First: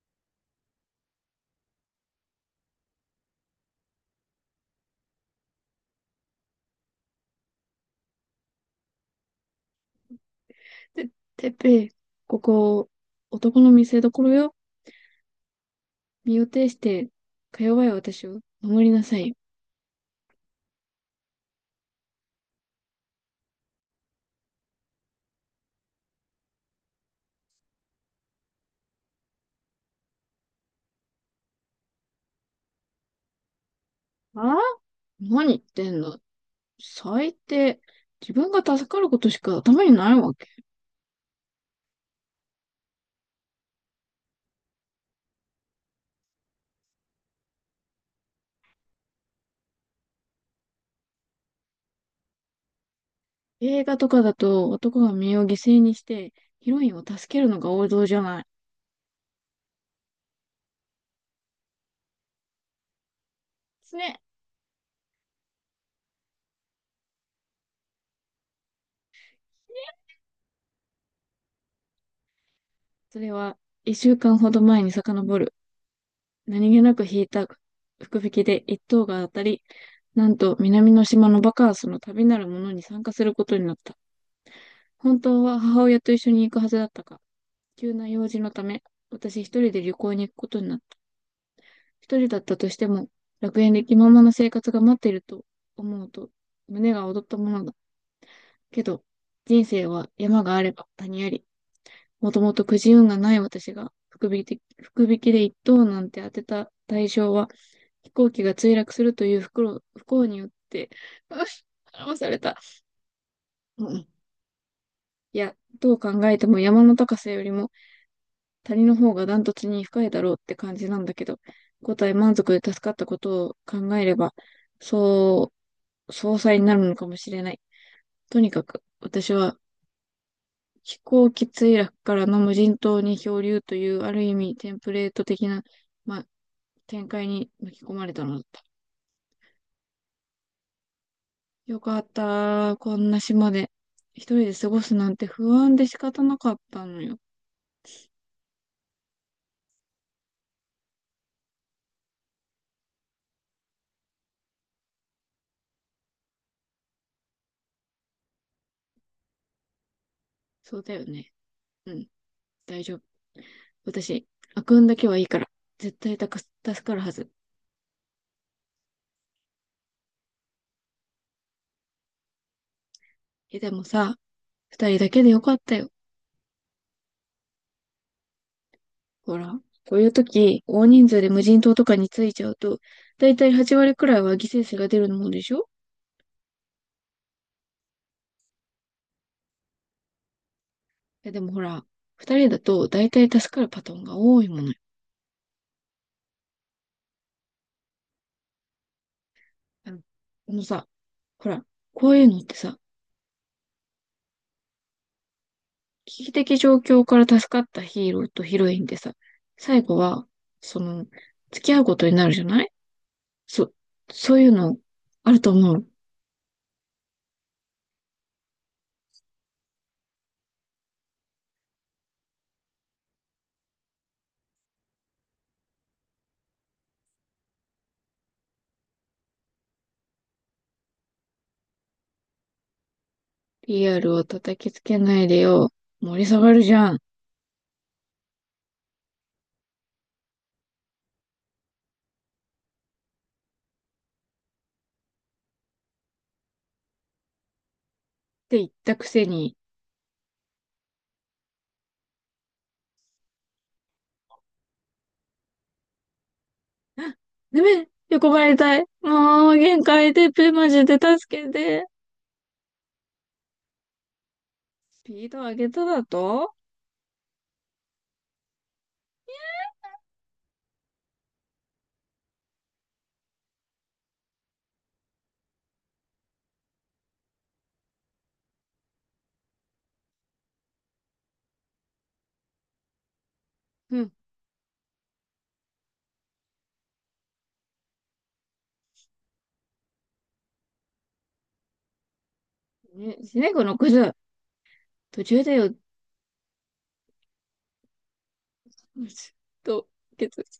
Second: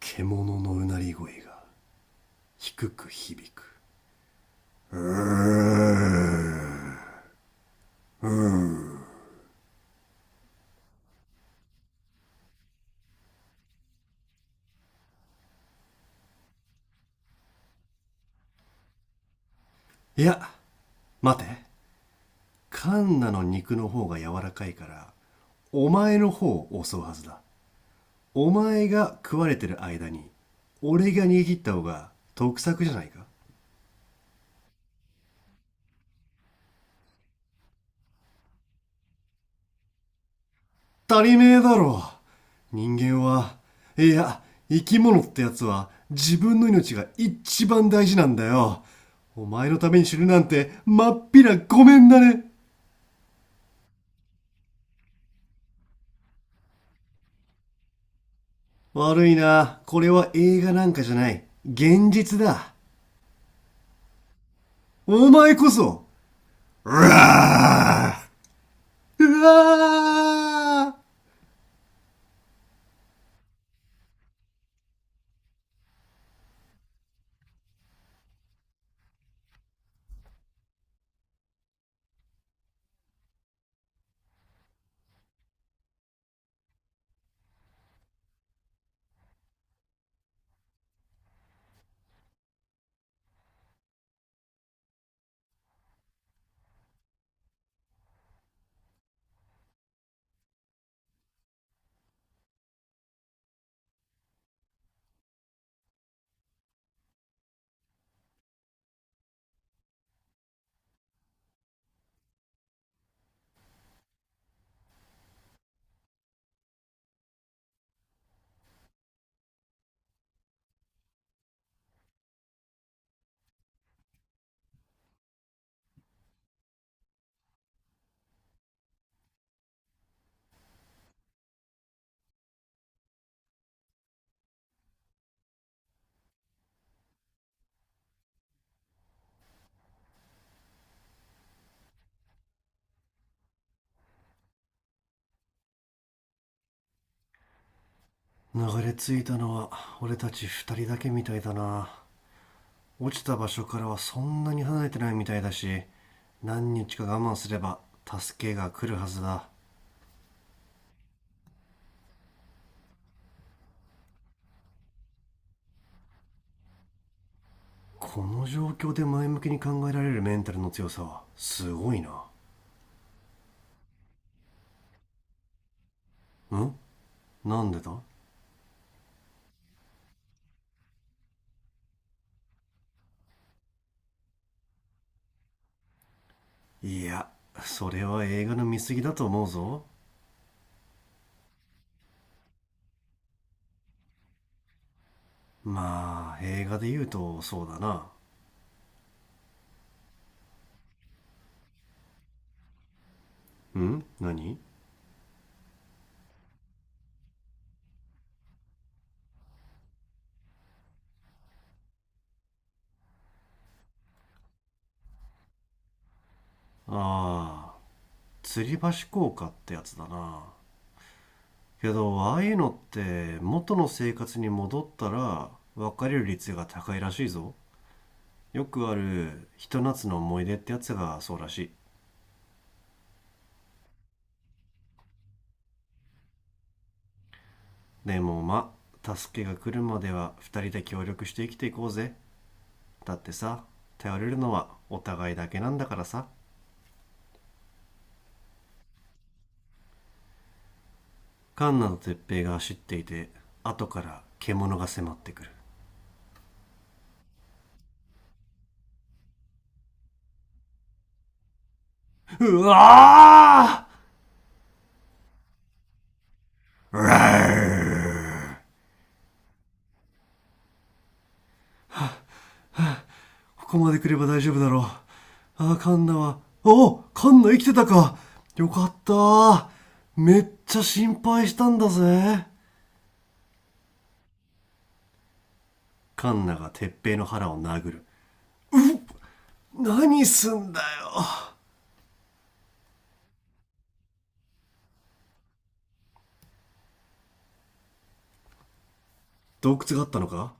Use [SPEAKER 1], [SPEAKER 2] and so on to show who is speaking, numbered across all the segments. [SPEAKER 1] 獣のうなり声が低く響く。
[SPEAKER 2] て、てっぺい、ここ、男の見せ所よ。身を挺して、か弱い私を守りなさい。
[SPEAKER 1] いや、待て。カンナの肉の方が柔らかいからお前の方を襲うはずだ。お前が食われてる間に俺が逃げ切った方が得策じゃないか。
[SPEAKER 2] ああ、何言ってんの。最低。自分が助かることしか頭にないわけ。
[SPEAKER 1] 足りねえだろ、人間は。いや、生き物ってやつは自分の命が一番大事なんだよ。お前のために死ぬなんてまっぴらごめんだね。
[SPEAKER 2] 映画とかだと男が身を犠牲にしてヒロインを助けるのが王道じゃない。
[SPEAKER 1] 悪いな。これは映画なんかじゃない。現実だ。
[SPEAKER 2] すね。
[SPEAKER 1] お前こそ。うわあ、うわあ。
[SPEAKER 2] それは一週間ほど前に遡る。何気なく引いた福引きで一等が当たり、なんと南の島のバカンスの旅なるものに参加することになった。本当は母親と一緒に行くはずだったが、急な用事のため、私一人で旅行に行くことになった。一人だったとしても、楽園で気ままな生活が待っていると思うと、胸が躍ったものだ。けど、人生は山があれば谷あり、もともとくじ運がない私が、福引きで一等なんて当てた対象は、飛行機が墜落するという不幸によって、うん、騙された。うん。いや、どう考えても山の高さよりも、谷の方がダントツに深いだろうって感じなんだけど、五体満足で助かったことを考えれば、そう、総裁になるのかもしれない。とにかく、私は飛行機墜落からの無人島に漂流というある意味テンプレート的な、まあ、展開に巻き込まれたのだった。よかった。こんな島で一人で過ごすなんて不安で仕方なかったのよ。
[SPEAKER 1] 流れ着いたのは俺たち二人だけみたいだな。落ちた場所からはそんなに離れてないみたいだし、何日か我慢すれば助けが来るはずだ。
[SPEAKER 2] そうだよね。うん、大丈夫。私、悪運だけはいいから、絶対助かるはず。
[SPEAKER 1] この状況で前向きに考えられるメンタルの強さはすごいな。
[SPEAKER 2] え、でもさ、二人だけでよかったよ。
[SPEAKER 1] ん？なんでだ？
[SPEAKER 2] ほら、こういう時、大人数で無人島とかに着いちゃうと、だいたい8割くらいは犠牲者が出るもんでしょ。
[SPEAKER 1] いや、それは映画の見過ぎだと思うぞ。
[SPEAKER 2] え、でもほら、二人だとだいたい助かるパターンが多いものよ。
[SPEAKER 1] まあ映画で言うとそうだな。
[SPEAKER 2] あの、このさ、ほら、こういうのってさ、
[SPEAKER 1] うん、何？
[SPEAKER 2] 危機的状況から助かったヒーローとヒロインでさ、最後は、その、付き合うことになるじゃない。そ、そういうの、あると思う。
[SPEAKER 1] ああ、吊り橋効果ってやつだな。けどああいうのって元の生活に戻ったら別れる率が高いらしいぞ。よくあるひと夏の思い出ってやつがそうらしい。
[SPEAKER 2] PR を叩きつけないでよ。盛り下がるじゃん。
[SPEAKER 1] でもまあ助けが来るまでは2人で協力して生きていこうぜ。だってさ、頼れるのはお互いだけなんだからさ。
[SPEAKER 2] て言ったくせに、
[SPEAKER 1] カンナと鉄平が走っていて後から獣が迫ってくる。
[SPEAKER 2] あ、ダメ、横ばいたい。もう、限界テープマジで助けて。
[SPEAKER 1] うわ
[SPEAKER 2] スピード上げただと。
[SPEAKER 1] ー、うわー。ここまで来れば大丈夫だろう。あー、カンナは、おー、カンナ、生きてたか。よかったー。めっちゃ心配したんだぜ。
[SPEAKER 2] うん。
[SPEAKER 1] カンナが鉄平の腹を殴る。何すんだよ。
[SPEAKER 2] ね、シネコの靴、途中でよ、
[SPEAKER 1] 洞
[SPEAKER 2] と、
[SPEAKER 1] 窟があったの
[SPEAKER 2] 靴、
[SPEAKER 1] か。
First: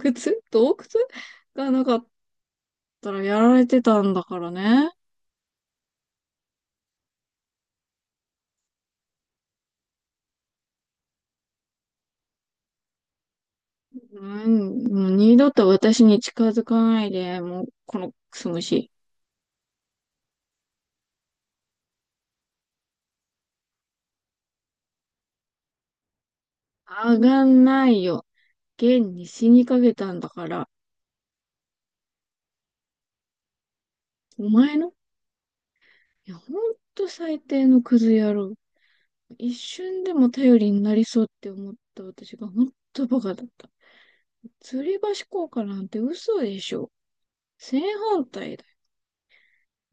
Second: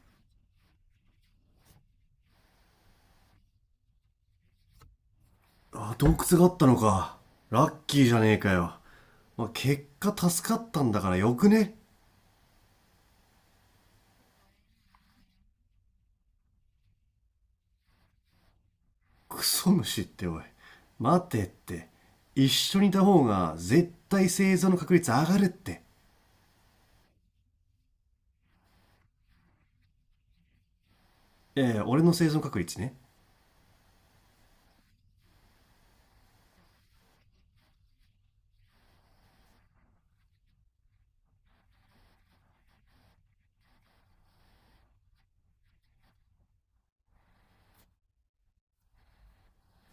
[SPEAKER 2] 靴、洞窟がなかったらやられてたんだからね。
[SPEAKER 1] あ、洞窟があったのか。ラッキーじゃねえかよ。まあ、結果助かったんだからよくね？
[SPEAKER 2] うん、もう二度と私に近づかないで、もう、このクソ虫。
[SPEAKER 1] クソ虫っておい。待てって。一緒にいた方が絶対生存の確率上がるって。
[SPEAKER 2] 上がんないよ。現に死にかけたんだから。
[SPEAKER 1] ええ、俺の生存確率ね？
[SPEAKER 2] お前の。いや、ほんと最低のクズ野郎。一瞬でも頼りになりそうって思った私が本当バカだった。吊り橋効果なんて嘘でしょ。正反対だよ。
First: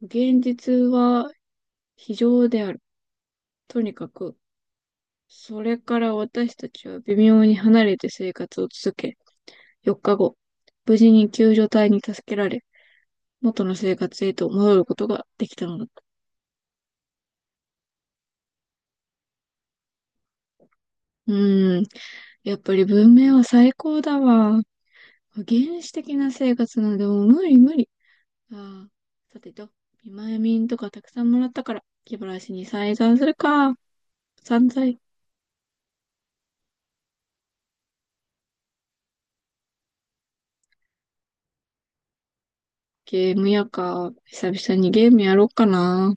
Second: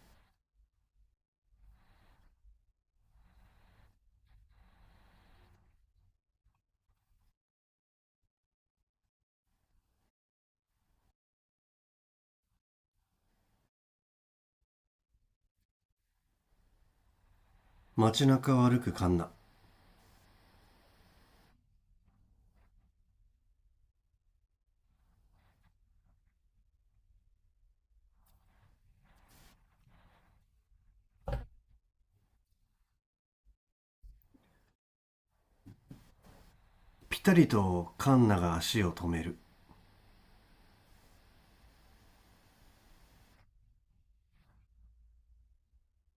[SPEAKER 2] 現実は非常である。とにかく、それから私たちは微妙に離れて生活を続け、4日後、無事に救助隊に助けられ、元の生活へと戻ることができたのだった。
[SPEAKER 1] 街中を歩くカンナ。
[SPEAKER 2] うーん、やっぱり文明は最高だわ。原始的な生活なんでもう無理無理。ああ、さてと、見舞い民とかたくさんもらったから、気晴らしに再三するか。散財。
[SPEAKER 1] ピタリとカンナが足を止める。
[SPEAKER 2] ゲームやか。久々にゲームやろうかな。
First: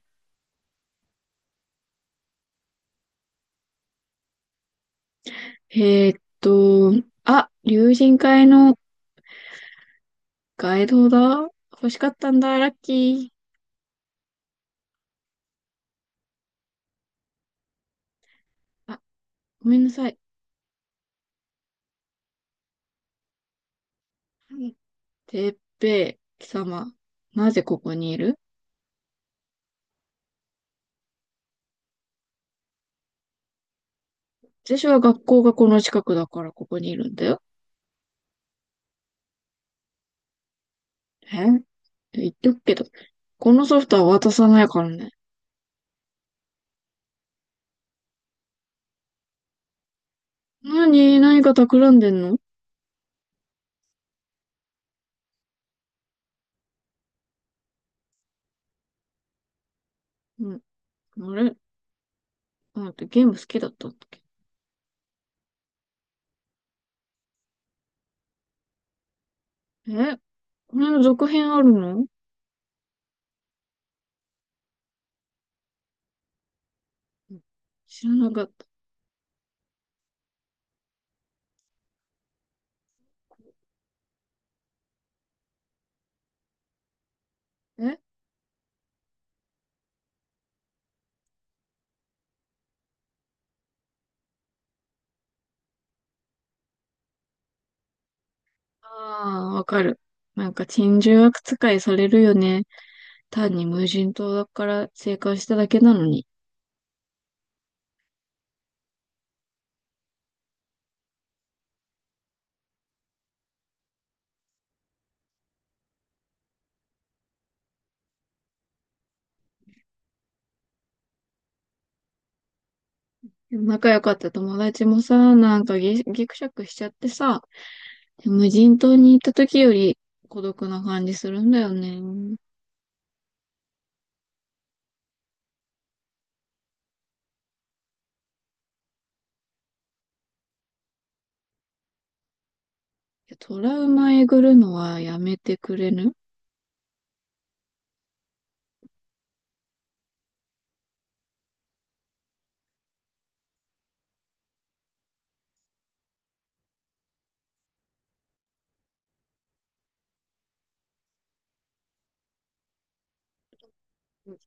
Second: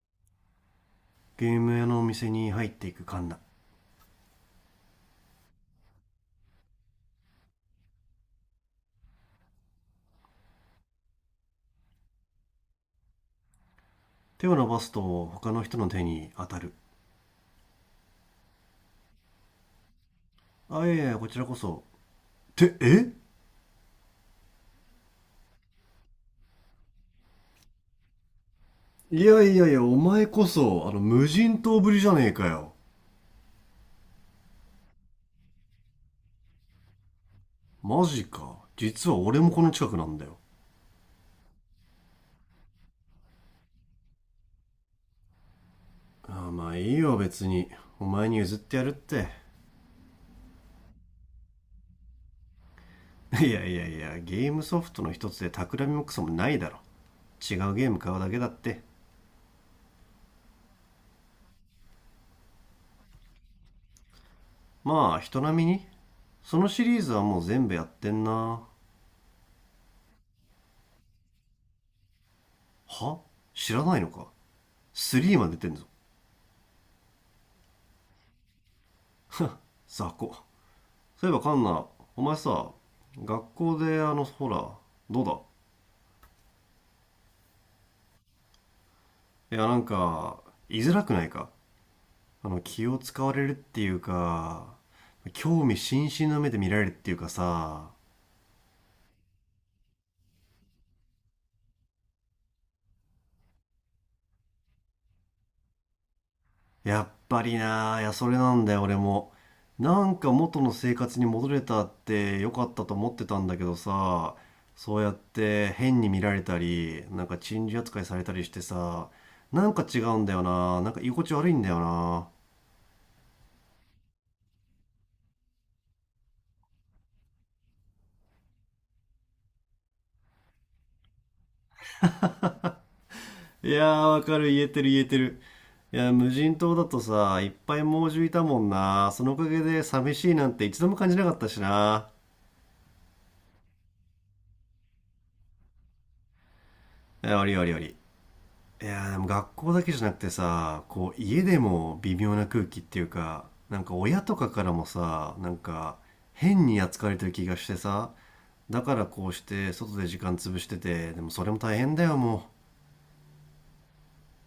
[SPEAKER 1] ゲーム屋のお店に入っていくカンナ。
[SPEAKER 2] えーっと、あ、竜神会のガイドだ。欲しかったんだ、ラッキ
[SPEAKER 1] 手を伸ばすと他の人の手に当たる。
[SPEAKER 2] ー。あ、ごめんなさい。
[SPEAKER 1] あ、いやいや、こちらこそ。ってえ。
[SPEAKER 2] てっぺい、貴様。なぜここにいる。
[SPEAKER 1] いやいやいや、お前こそ、あの無人島ぶりじゃねえかよ。
[SPEAKER 2] 私は学校がこの近くだからここにいるんだよ。
[SPEAKER 1] マジか、実は俺もこの近くなんだよ。
[SPEAKER 2] え、言っとくけど、このソフトは渡さないからね。
[SPEAKER 1] ああ、まあいいよ別に。お前に譲ってやるって。
[SPEAKER 2] 何か企んでんの。
[SPEAKER 1] いやいやいや、ゲームソフトの一つで企みもクソもないだろ。違うゲーム買うだけだって。
[SPEAKER 2] うん。あれ。あ、待って、ゲーム好きだったっけ。
[SPEAKER 1] まあ人並みに。そのシリーズはもう全部やってんな。
[SPEAKER 2] え、これの続編あるの。
[SPEAKER 1] は？知らないのか。3まで出てんぞ。
[SPEAKER 2] うん、知らなかった。
[SPEAKER 1] 雑魚。そういえばカンナ、お前さ、学校であのほら、どう
[SPEAKER 2] え、
[SPEAKER 1] だ？いや、なんか居づらくないか？あの気を使われるっていうか、興味津々の目で見られるっていうかさ。
[SPEAKER 2] ああー、わかる。なんか珍獣悪使いされるよね。単に無人島だから生還しただけなのに。
[SPEAKER 1] やっぱりなあ、いや、それなんだよ、俺も。なんか元の生活に戻れたって良かったと思ってたんだけどさ、そうやって変に見られたり、なんか珍事扱いされたりしてさ、なんか違うんだよな、なんか居心地悪いんだよな。
[SPEAKER 2] でも仲良かった友達もさ、なんかぎくしゃくしちゃってさ、無人島に行った時より孤独な感じするんだよね。い
[SPEAKER 1] いやー、わかる、言えてる、言えてる。いや、無人島だとさ、いっぱい猛獣いたもんな。そのおかげで寂しいなんて一度も感じなかったしな。
[SPEAKER 2] や、トラウマえぐるのはやめてくれぬ。
[SPEAKER 1] いや、ありありあり。いやーでも学校だけじゃなくてさ、こう家でも微妙な空気っていうか、なんか親とかからもさ、なんか変に扱われてる気がしてさ、だからこうして外で時間潰してて、でもそれも大変だよも。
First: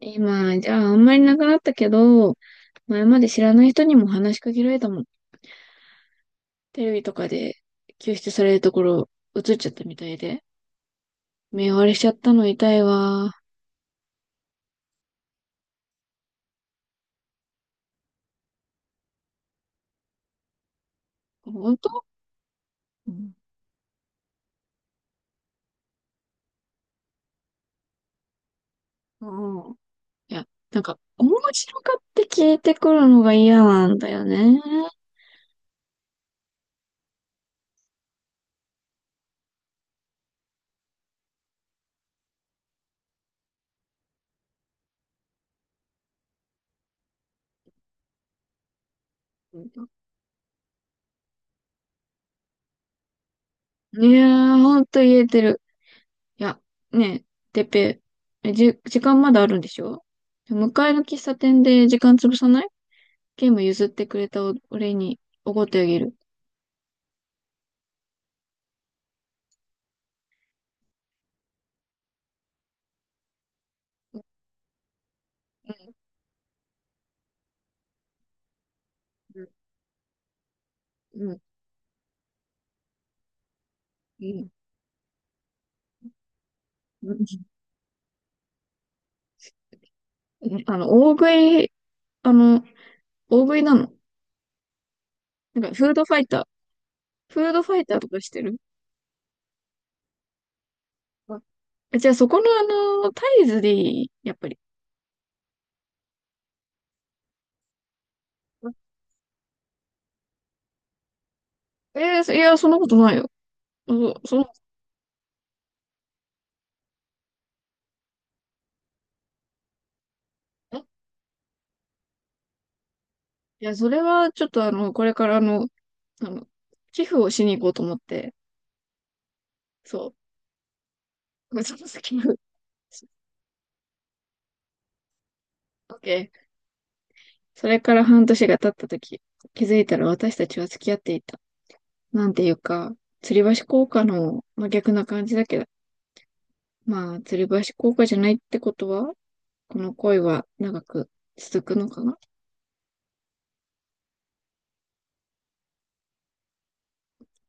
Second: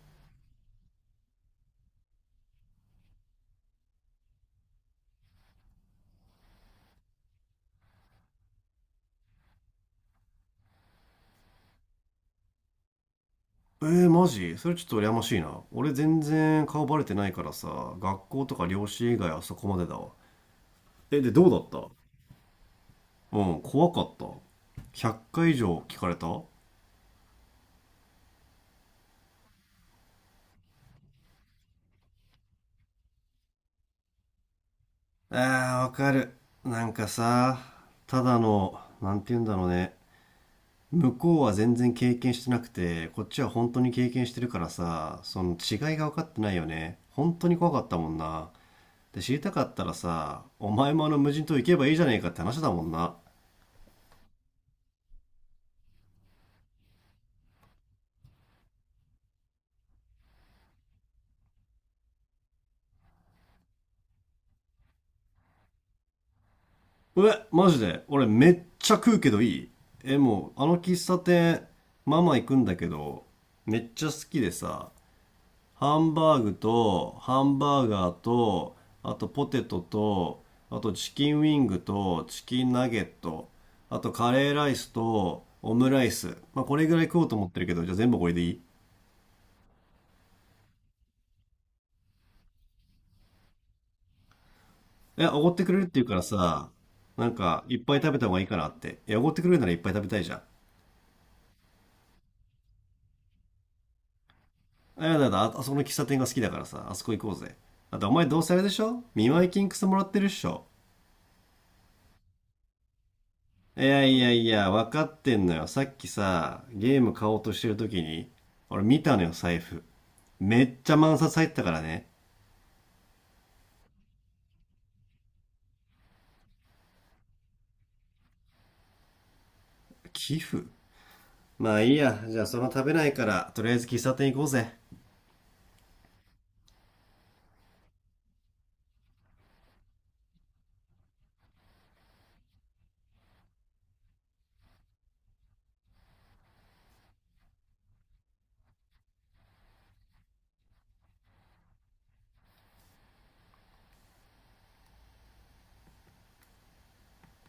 [SPEAKER 2] 今、じゃああんまりなくなったけど、前まで知らない人にも話しかけられたもん。テレビとかで救出されるところ映っちゃったみたいで。目割れしちゃったの痛いわ。
[SPEAKER 1] うえー、マジそれちょっと羨ましいな。俺全然顔バレてないからさ、学校とか両親以外はそこまでだわ。え、でどうだっ
[SPEAKER 2] 本
[SPEAKER 1] た？
[SPEAKER 2] 当。うん。
[SPEAKER 1] うん、怖かった？100回以上聞かれたあ
[SPEAKER 2] うん。いや、なんか、面白かって聞いてくるのが嫌なんだよね。
[SPEAKER 1] ー、わかる。なんかさ、ただの、なんて言うんだろうね、向こうは全然経験してなくて、こっちは本当に経験してるからさ、その違いが分かってないよね。本当に怖かったもんな。で、知りたかったらさ、お前もあの無人島行けばいいじゃねえかって話だもんな。
[SPEAKER 2] いやー、ほんと言えてる。いや、ねえ、てっぺ、えじ、時間まだあるんでしょ。向かいの喫茶店で時間潰さない。ゲーム譲ってくれた俺におごってあげる。
[SPEAKER 1] え、マジで俺めっちゃ食うけどいい？え、もう、あの喫茶店、ママ行くんだけど、めっちゃ好きでさ、
[SPEAKER 2] う
[SPEAKER 1] ハンバーグと、ハンバーガーと、あと
[SPEAKER 2] ん、
[SPEAKER 1] ポテトと、あとチ
[SPEAKER 2] う
[SPEAKER 1] キ
[SPEAKER 2] ん、う
[SPEAKER 1] ン
[SPEAKER 2] ん、
[SPEAKER 1] ウィングと、チキンナゲット、あと
[SPEAKER 2] う
[SPEAKER 1] カ
[SPEAKER 2] ん。
[SPEAKER 1] レーライスと、オムライス。まあ、これぐらい
[SPEAKER 2] う
[SPEAKER 1] 食
[SPEAKER 2] ん。
[SPEAKER 1] おうと思ってるけど、じゃあ全部これでいい？
[SPEAKER 2] 大食い、あの、大食いなの。
[SPEAKER 1] え、おごっ
[SPEAKER 2] なん
[SPEAKER 1] てく
[SPEAKER 2] か、
[SPEAKER 1] れるっ
[SPEAKER 2] フー
[SPEAKER 1] て
[SPEAKER 2] ド
[SPEAKER 1] 言う
[SPEAKER 2] フ
[SPEAKER 1] か
[SPEAKER 2] ァ
[SPEAKER 1] ら
[SPEAKER 2] イター。
[SPEAKER 1] さ、なん
[SPEAKER 2] フード
[SPEAKER 1] か、
[SPEAKER 2] フ
[SPEAKER 1] い
[SPEAKER 2] ァ
[SPEAKER 1] っ
[SPEAKER 2] イタ
[SPEAKER 1] ぱ
[SPEAKER 2] ー
[SPEAKER 1] い
[SPEAKER 2] と
[SPEAKER 1] 食べ
[SPEAKER 2] か
[SPEAKER 1] た
[SPEAKER 2] し
[SPEAKER 1] 方が
[SPEAKER 2] て
[SPEAKER 1] いい
[SPEAKER 2] る。
[SPEAKER 1] かなって。いや、おごってくれるならいっぱい食べたいじゃん。
[SPEAKER 2] あ、じゃあ、そこのタイズでいいやっぱり。
[SPEAKER 1] あ、やだやだ、あ、あそこの喫茶店が好きだからさ、あそこ行こうぜ。あとお前どうせあれでしょ、見舞い金くそもらってるっしょ。
[SPEAKER 2] えーいや、そんなことないよ。
[SPEAKER 1] いやい
[SPEAKER 2] そ、
[SPEAKER 1] や
[SPEAKER 2] そ
[SPEAKER 1] い
[SPEAKER 2] の、
[SPEAKER 1] や、分かってんのよ。さっきさ、ゲーム買おうとしてる時に、俺見たのよ、財布。めっ
[SPEAKER 2] い
[SPEAKER 1] ちゃ万札入ってたからね。
[SPEAKER 2] いや、それは、ちょっとこれからあの、寄付をしに行こうと思って、そ
[SPEAKER 1] 寄付。
[SPEAKER 2] う。
[SPEAKER 1] ま
[SPEAKER 2] そ
[SPEAKER 1] あ
[SPEAKER 2] の
[SPEAKER 1] いい
[SPEAKER 2] 先
[SPEAKER 1] や、
[SPEAKER 2] の、
[SPEAKER 1] じゃあその食べないから、とりあえず喫茶店行こうぜ。
[SPEAKER 2] オッケー。それから半年が経った時、気づいたら私たちは付き合っていた。なんていうか、吊り橋効果の真逆な感じだけど、まあ、吊り橋効果じゃないってことは、この恋は長く続くのかな。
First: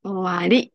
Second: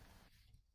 [SPEAKER 2] 終わり。